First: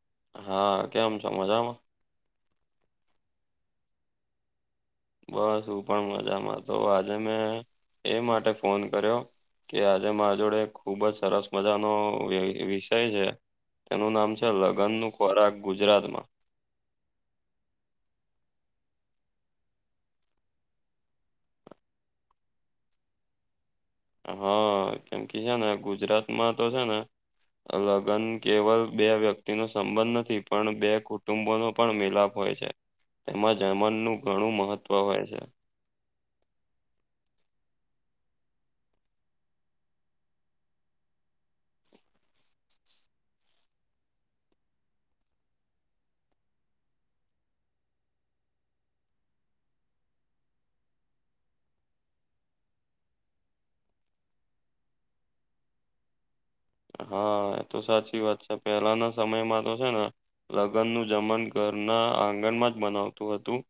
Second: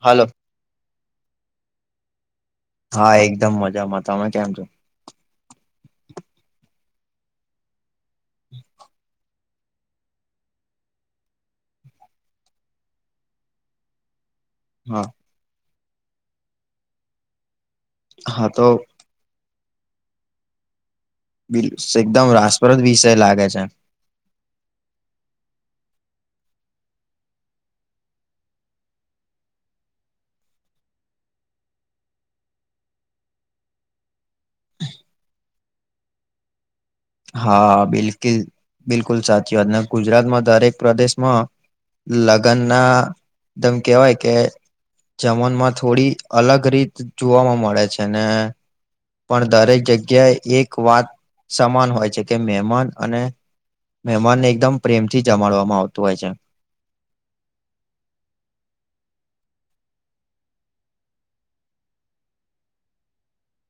હાલો હા, કેમ છો મજામાં. હા એકદમ મજામાં તમે કેમ છો. બસ હું પણ મજામાં, તો આજે મેં એ માટે ફોન કર્યો. કે આજે મારા જોડે ખુબ જ સરસ મજાનો વિષય છે. તેનું નામ છે. લગ્ન હા નું ખોરાક ગુજરાતમાં હા, તો એકદમ રાસપ્રદ વિષય લાગે છે. હા, કેમ કે છે ને ગુજરાતમાં તો છે ને લગ્ન કેવલ બે વ્યક્તિ નો સંબંધ નથી, પણ બે કુટુંબોનો પણ મિલાપ હોય છે તેમાં [unintelligible] ઘણું મહત્વ હોય છે. હા, બિલકુલ બિલકુલ સાચી વાત, ને ગુજરાતમાં દરેક પ્રદેશમાં લગ્ન ના એમ કેવાય કે જમનમાં થોડી અલગ રીત જોવાવામાં મળે છે. ને પણ દરેક જગ્યાએ એક વાત સમાન હોય હોય છે. કે મહેમાન અને મહેમાનને એકદમ પ્રેમથી જમાડવામાં આવતું હોય છે. હા, એ તો સાચી વાત છે,., પેલાના સમયમાં તો છે ને લગ્નનું જમવાનું ઘરના આંગણમાં જ બનાવાતું હતું.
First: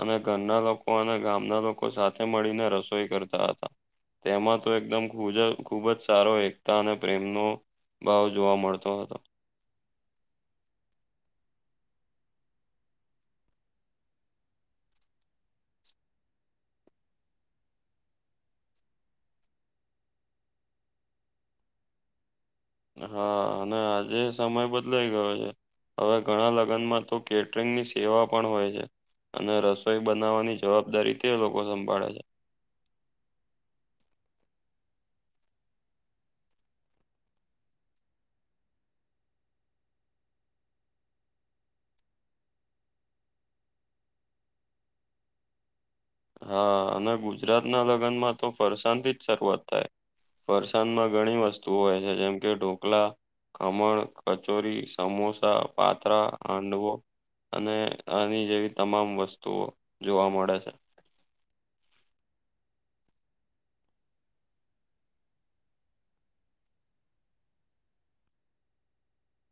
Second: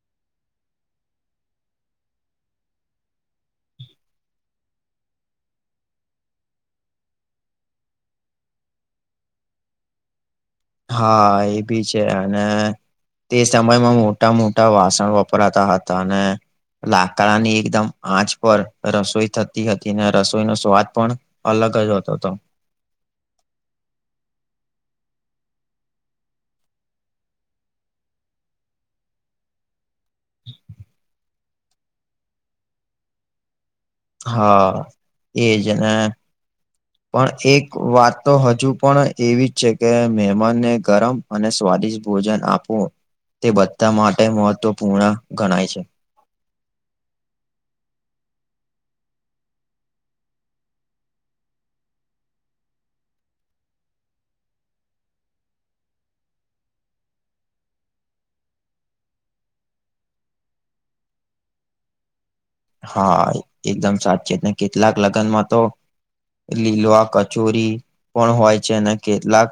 અને ઘરના લોકો અને ગામના લોકો સાથે મળીને રસોઈ કરતા હતા. તેમાં તો એકદમ ખુબ જ સારો એકતા અને પ્રેમ નો ભાવ જોવા મળતો હતો. હા, એ ભી છે અને તે સમયમાં મોટા -મોટા વાસણ વપરાતા હતા અને લાકડા ની એકદમ આંચ પર રસોઈ થતી હતી ને રસોઈ નો સ્વાદ પણ અલગ જ હોતો તો. હા અને આજે સમય બદલાઈ ગયો છે. હવે ઘણા લગ્નમાં તો કેટરિંગની સેવા પણ હોય છે. અને રસોઈ બનાવવાની જવાબદારી તે લોકો સંભાળે છે. હા, એજ અને હ [inaudible] પણ એક વાત તો હજુ પણ એવી જ છે કે મહેમાનને ગરમ અને સ્વાદિષ્ટ ભોજન આપવું તે બધા માટે મહત્વપૂર્ણ ગણાય છે. હા અને ગુજરાત ના લગ્નમાં તો ફરસાણથી જ શરૂઆત થાય. ફરસાણ માં ઘણી વસ્તુઓ હોય છે જેમ કે ઢોકલા, ખમણ, કચોરી, સમોસા, પાત્રા, હાંડવો. અને આની જેવી તમામ વસ્તુઓ જોવા મળે છે. હા, એકદમ સાચે જ ને કેટલાક લગ્નમાં તો લીલવા કચોરી પણ હોય છે અને કેટલાક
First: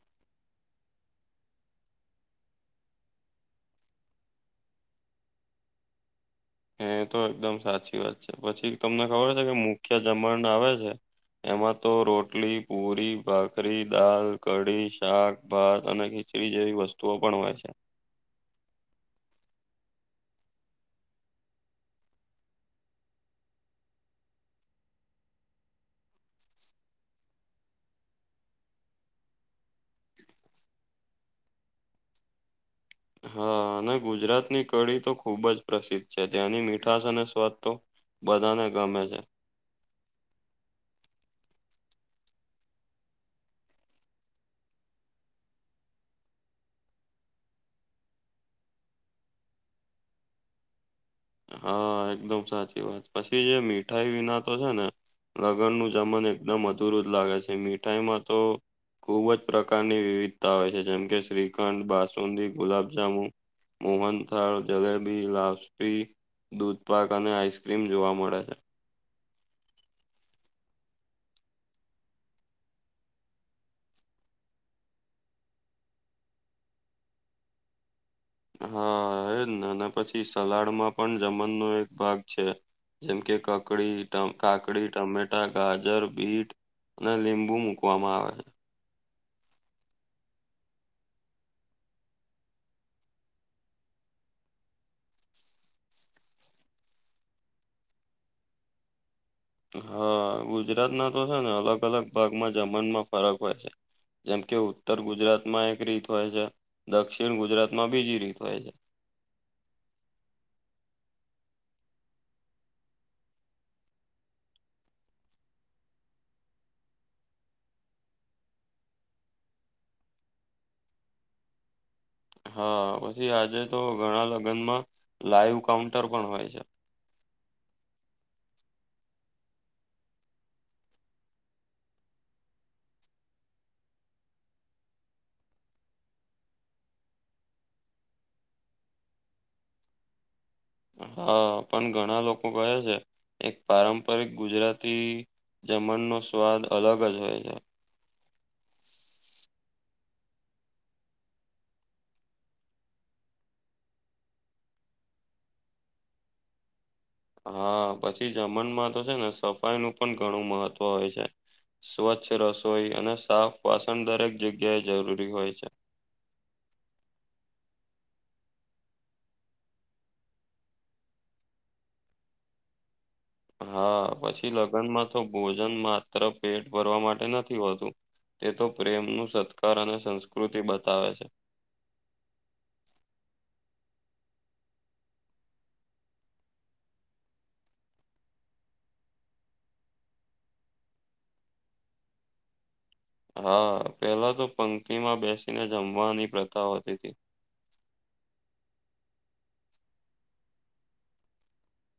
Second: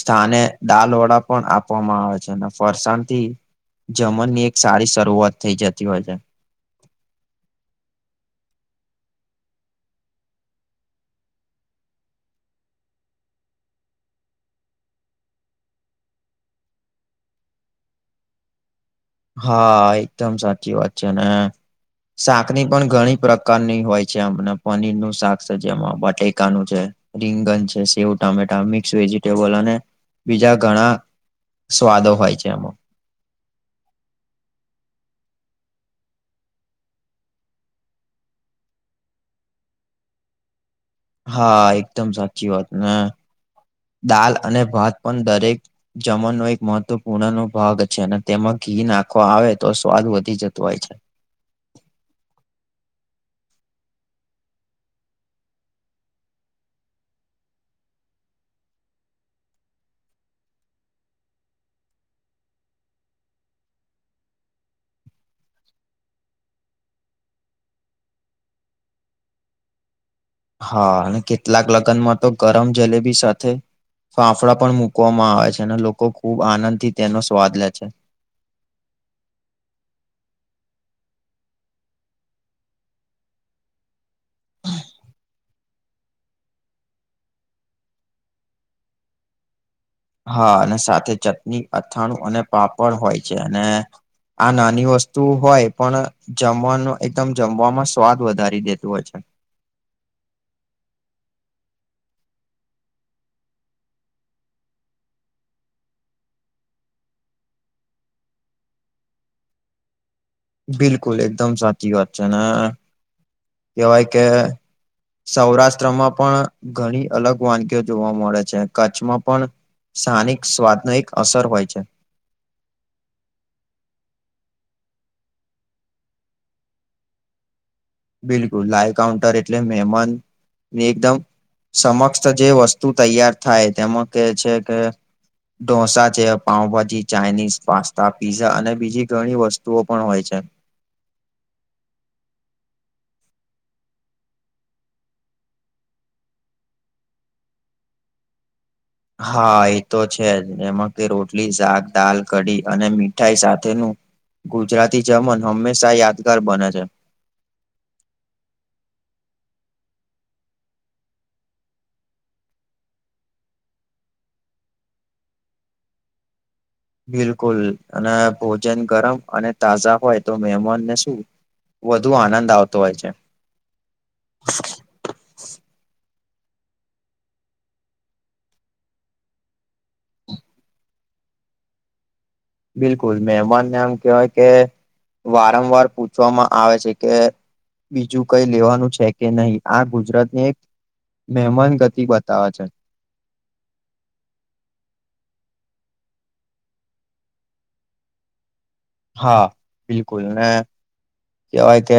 સ્થાને દાલ વડા પણ આપવામાં આવે છે. અને ફરસાણથી જમણ ની એક સારી શરૂઆત થઈ જતી હોય છે. હે તો એકદમ સાચી વાત છે. પછી તમને ખબર છે કે મુખ્ય જમડ આવે છે. એમાં તો રોટલી, પુરી, ભાખરી, દાલ, કઢી, શાક, ભાત અને ખી ખીચડી જેવી વસ્તુઓ પણ હોય છે. હા, એકદમ સાચી વાત છે અને શાક ની પણ ઘણી પ્રકારની હોય છે અમને પનીર નું શાક છે જેમાં બટેકાનું છે. રીંગન છે, સેવ ટામેટા, મિક્સ વેજીિટેબલ, અને બીજા ઘણા સ્વાદો હોય છે આમાં. હ, અને ગુજરાતની કઢી તો ખુબ જ પ્રસિદ્ધ છે ત્યાંની મીઠાશ અને સ્વાદ તો બધાને ગમે છે. હા એકદમ સાચી વાત ને દાલ અને ભાત પણ દરેક જમણનો એક મહત્વ પૂર્ણ નો ભાગ છે અને તેમાં ઘી આવે તો સ્વાદ વધી જતો હોય છે. હા એકદમ સાચી વાત પછી જે મીઠાઈ વિના તો છે ને લગ્નનું જમણ એકદમ અધુરું જ લાગે છે. મીઠાઈમાં તો ખુબ જ પ્રકારની વિવિધતા હોય છે જેમકે શ્રીખંડ, બાસુંદી, ગુલાબજામુ મોહનથળ, જલેબી, લાક્ષપી. દૂધ પાક અને આઈસ્ક્રીમ જોવા મળે છે. હા અને કેટલાક લગ્નમાં તો ગરમ જલેબી સાથે ફાફડા પણ મુકવામાં આવે છે અને લોકો ખુબ આનંદ થી તેનો સ્વાદ લે છે. હા એ અને ના પછી સલાડમાં પણ જમનનો એક ભાગ છે. જેમ કે કકડી, કાકડી, ટમેટા, ગાજર, બીટ અને લીંબુ મૂકવામાં આવે છે. હા અને સાથે ચટણી, અથાણું અને પાપડ હોય અને આ નાની વસ્તુ હોય પણ જમવાનું એકદમ જમવામાં સ્વાદ વધારી દેતું હોય છે. હા ગુજરાતના તો છે ને અલગ અલગ ભાગમાં જમનમાં ફરક હોય છે. જેમ કે ઉત્તર ગુજરાતમાં એક રીત હોય છે દક્ષિણ ગુજરાતમાં બીજી રીત હોય છે. બિલકુલ એકદમ સાચી વાત છે ને કેવાય કે સૌરાષ્ટ્રમાં પણ ઘણી અલગ વાનગીઓ જોવા મળે છે કચ્છમાં પણ સ્થાનિક સ્વાદનો એક અસર હોય છે. હા પછી આજે તો ઘણા લગ્નમાં લાઈવ કાઉન્ટર પણ હોય છે. બિલકુલ લાઇવ કાઉન્ટર એટલે મેમન એકદમ સમક્ષ જે વસ્તુ તૈયાર થાય તેમાં કે છે કે ઢોસા છે પાઉભાજી ચાઇનીઝ પાસ્તા પીઝા અને બીજી ઘણી વસ્તુઓ પણ હોય છે. હા પણ ઘણા લોકો કહે છે એક પારંપરિક ગુજરાતી જમનનો સ્વાદ અલગ જ હોય છે. હા એ તો છે જ એમાં કે રોટલી શાક દાલ કઢી અને મીઠાઈ સાથેનું ગુજરાતી જમન હંમેશા યાદગાર બને છે. હા પછી જમનમાં તો છે ને સફાઈનું પણ ઘણું મહત્વ હોય છે. સ્વચ્છ રસોઈ અને સાફ વાસણ દરેક જગ્યાએ જરૂરી હોય છે. બિલકુલ અને ભોજન ગરમ અને તાજા હોય તો મેહેમાનને શું વધુ આનંદ આવતો હોય છે. હા પછી લગનમાં તો ભોજન માત્ર ભરવા માટે નથી હોતું. તે તો પ્રેમ નું સત્કાર અને સંસ્કૃતિ બતાવે છે. બિલકુલ મહેમાનને એમ કેહેવાય કે વારંવાર પૂછવામાં આવે છે કે બીજું કઈ લેવાનું છે કે નહીં. આ ગુજરાતને એક મહેમાન ગતિ બતાવે છે. હા પેલા તો પંક્તિ માં બેસીને જમવાની પ્રથા હોતી હતી. હા બિલકુલ ને કેવાય કે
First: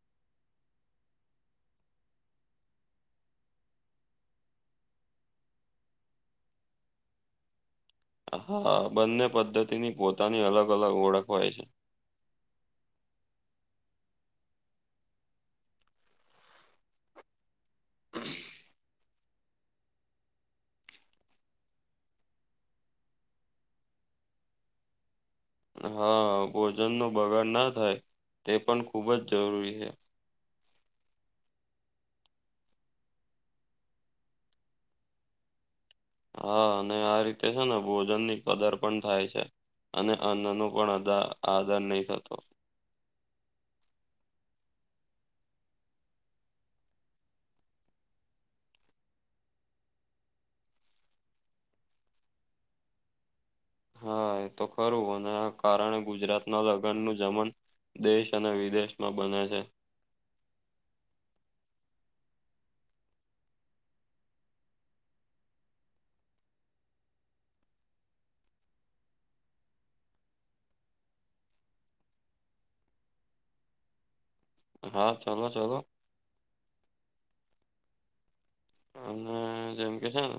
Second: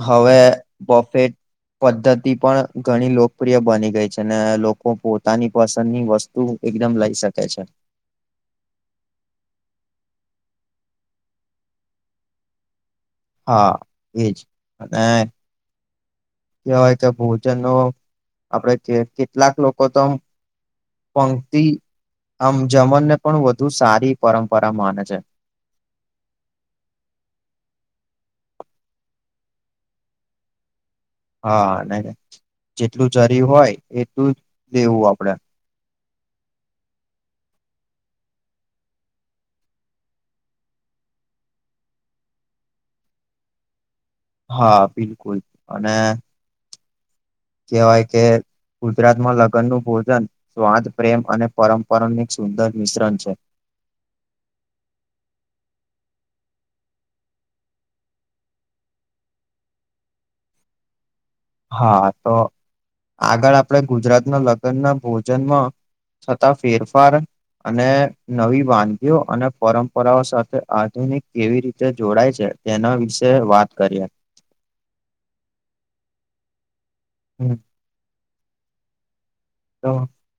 હવે પ્રોફિટ પદ્ધતિ પણ ઘણી લોકપ્રિય બની ગઈ છે. ને લોકો પોતાની પસંદની વસ્તુ તું એકદમ લઈ શકે છે. હા બંને પદ્ધતિની પોતાની અલગ અલગ ઓળખ હોય છે. હા એજ ને કવાય કે બહ જેનો આપડે કેટલાક લોકો તો પંક્તિ આમ જમનને પણ વધુ સારી પરંપરા માને છે. હા ભોજનનો બગાડ ના થાય, તે પણ ખૂબ જ જરૂરી છે. હા, અને જેટલું જરી હોય એટલું જ લેવું આપડે. હા, અને આ રીતે છે ને ભોજન ની કદર પણ થાય છે. અને અન્નનો પણ અદા આદાર નહી થતો. હા, બિલકુલ. અને કહેવાય કે ગુજરાતમાં લગ્ન નું ભોજન સ્વાદ, પ્રેમ અને પરંપરાનું એક સુંદર મિશ્રણ છે. હા એ તો ખરું, અને આ કારણે ગુજરાત ના લગ્નનું જમન દેશ અને વિદેશમાં બને છે. હા, તો આગળ આપણે ગુજરાતના લગ્ન ના ભોજનમાં થતા ફેરફાર અને નવી વાનગીઓ અને પરંપરાઓ સાથે આધુનિક કેવી રીતે જોડાય છે? તેના વિશે વાત કરીએ. હા, ચાલો ચાલો. હમ. અને જેમ તો કે છે ને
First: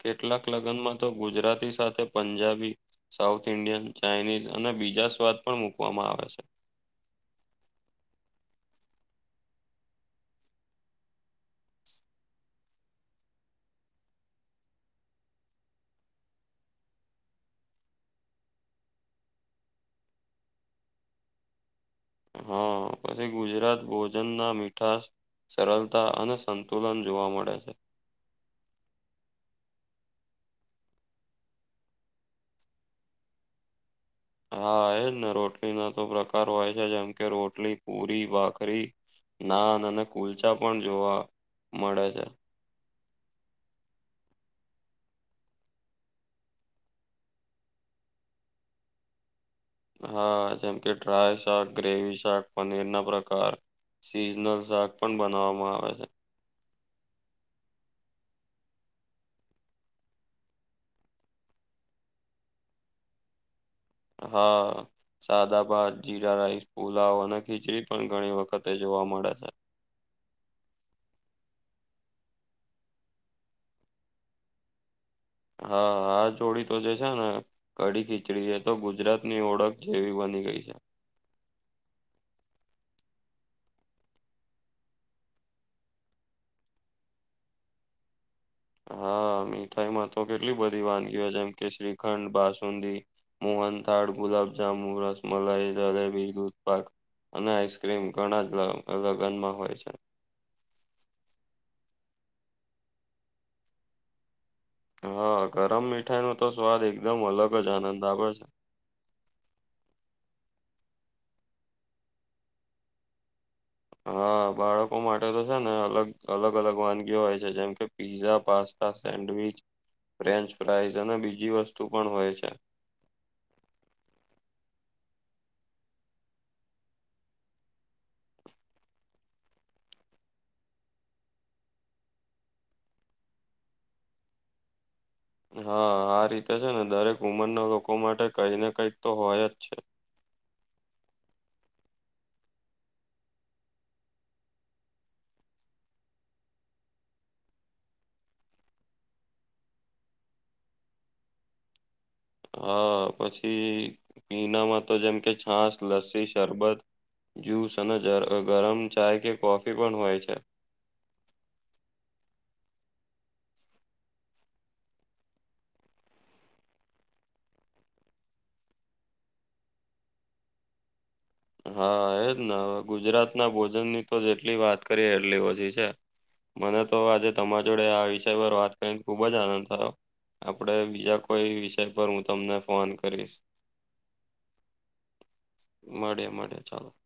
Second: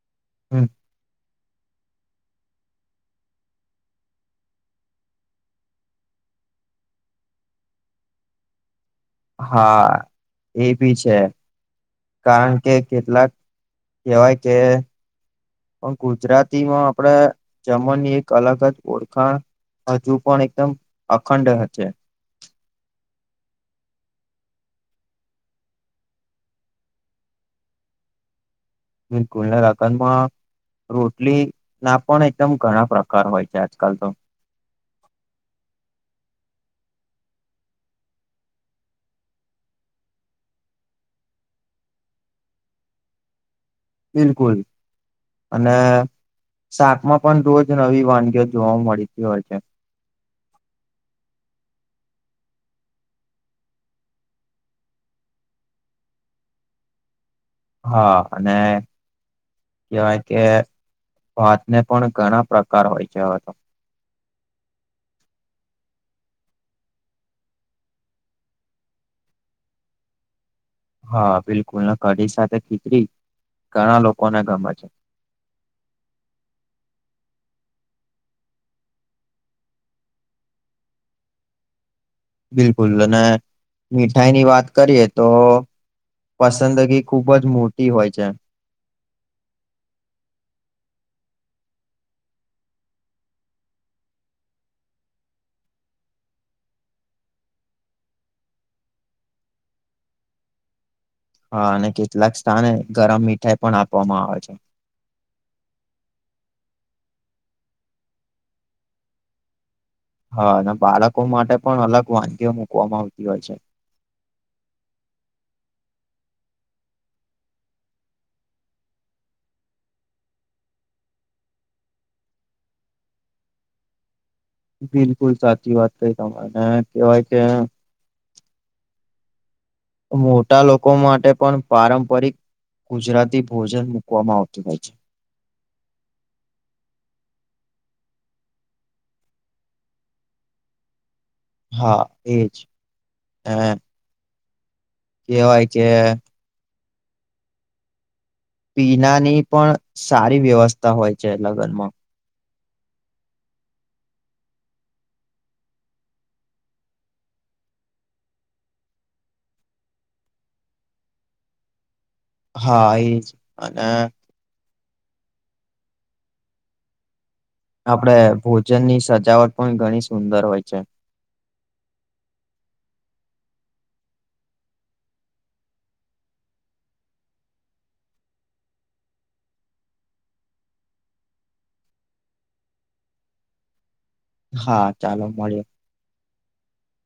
કેટલાક હમ, લગનમાં, તો ગુજરાતી સાથે પંજાબી, સાઉથ ઇન્ડિયન, ચાઇનીઝ અને બીજા સ્વાદ પણ મૂકવામાં આવે છે, હા એ બી છે., કારણ કે કેટલાક કહેવાય કે- પણ ગુજરાતીમાં આપણેે જમવાની એક અલગ જ ઓળખાણ, હજુ પણ એકદમ અખંડ જ છે, હા, પછી ગુજરાત ભોજન ના મીઠાશ, સરળતા અને સંતુલન જોવા મળે છે, બિલકુલ ને રોટલી ના પણ એકદમ ઘણા પ્રકાર હોય છે. આજકાલ તો, હા, એજ ને રોટલી ના તો પ્રકાર હોય છે. જેમ કે રોટલી, પુરી, ભાખરી, નાના નાના કુલચા પણ જોવા મળે છે., બિલકુલ. અને શાકમાં પણ રોજ નવી વાનગીઓ જોવા મળતી હોય છે, હા જેમ કે ડ્રાય શાક, ગ્રેવી શાક, પનીર ના પ્રકાર, સિઝનલ શાક પણ બનાવવામાં આવે છે, હા અને, કવાય કે ભાતને પણ ઘણા પ્રકાર હોય છે, હવે તો., હા સાદા ભાત જીરા રાઈસ પુલાવ અને ખીચડી પણ ઘણી વખતે જોવા મળે છે, હા બિલકુલ કડી સાથે ખીચરી ઘણા લોકોને ગમે છે, હા હા જોડી તો જે છે ને, કડી ખીચડી એ તો ગુજરાત ની ઓળખ જેવી બની ગઈ છે, બિલકુલ અને મીઠાઈ ની વાત કરીએ તો, પસંદગી ખુબ જ મોટી હોય છે., હા મીઠાઈમાં તો કેટલી બધી વાનગીઓ હોય જેમ કે શ્રીખંડ બાસુંદી મોહન થાળ ગુલાબ જામુ રસમલાઈ જલેબી દદૂધપાક, અને આઈસક્રીમ ઘણા જ લગનમાં હોય છે, હા અને કેટલાક સ્થાને ગરમ મીઠાઈ પણ આપવામાં આવે છે હા ગરમ મીઠાઈનો, તો સ્વાદ એકદમ અલગ જ આનંદ આવે છે. હા અને બાળકો માટે પણ અલગ વાનગીઓ મુકવામાં આવતી હોય છે., હા બાળકો માટે તો છે ને અલગ અલગ અલગ વાનગીઓ હોય છે જેમ કે-, pizza pasta sandwich French fries અને બીજી વસ્તુ પણ હોય છે. બિલકુલ સાચી વાત કઈ તમારેને કેવાય કે- મોટા લોકો માટે પણ પારંપરિક ગુજરાતી ભોજન મૂકવામાં આવતું હોય છે., હા આ રીતે છે ને દરેક ઉંમરના લોકો માટે કઈ ને કઈક તો હોય જ છે., હા એજ, કેવાય કે-, પીણાની પણ સારી વ્યવસ્થા હોય છે લગ્નમાં-, હા પછી પીણામાં તો જેમ કે છાસ લસ્સી શરબત-, જ્યુસ અને ગરમ ચાય કે કોફી બનાવાય છે., હા એજ અને, આપડે ભોજન ની સજાવટ પણ ઘણી સુંદર હોય છે,. હા એજ ને હવે ગુજરાત ના ભોજન ની તો જેટલી વાત કરીએ એટલી ઓછી છે. મને તો આજે તમારા જોડે આ વિષય પર વાત કરીને ખુબ જ આનંદ થયો- આપડે બીજા કોઈ વિષય પર હું તમને ફોન કરીશ- હા ચાલો મળ્યો- મળ્યા મળ્યા ચાલો-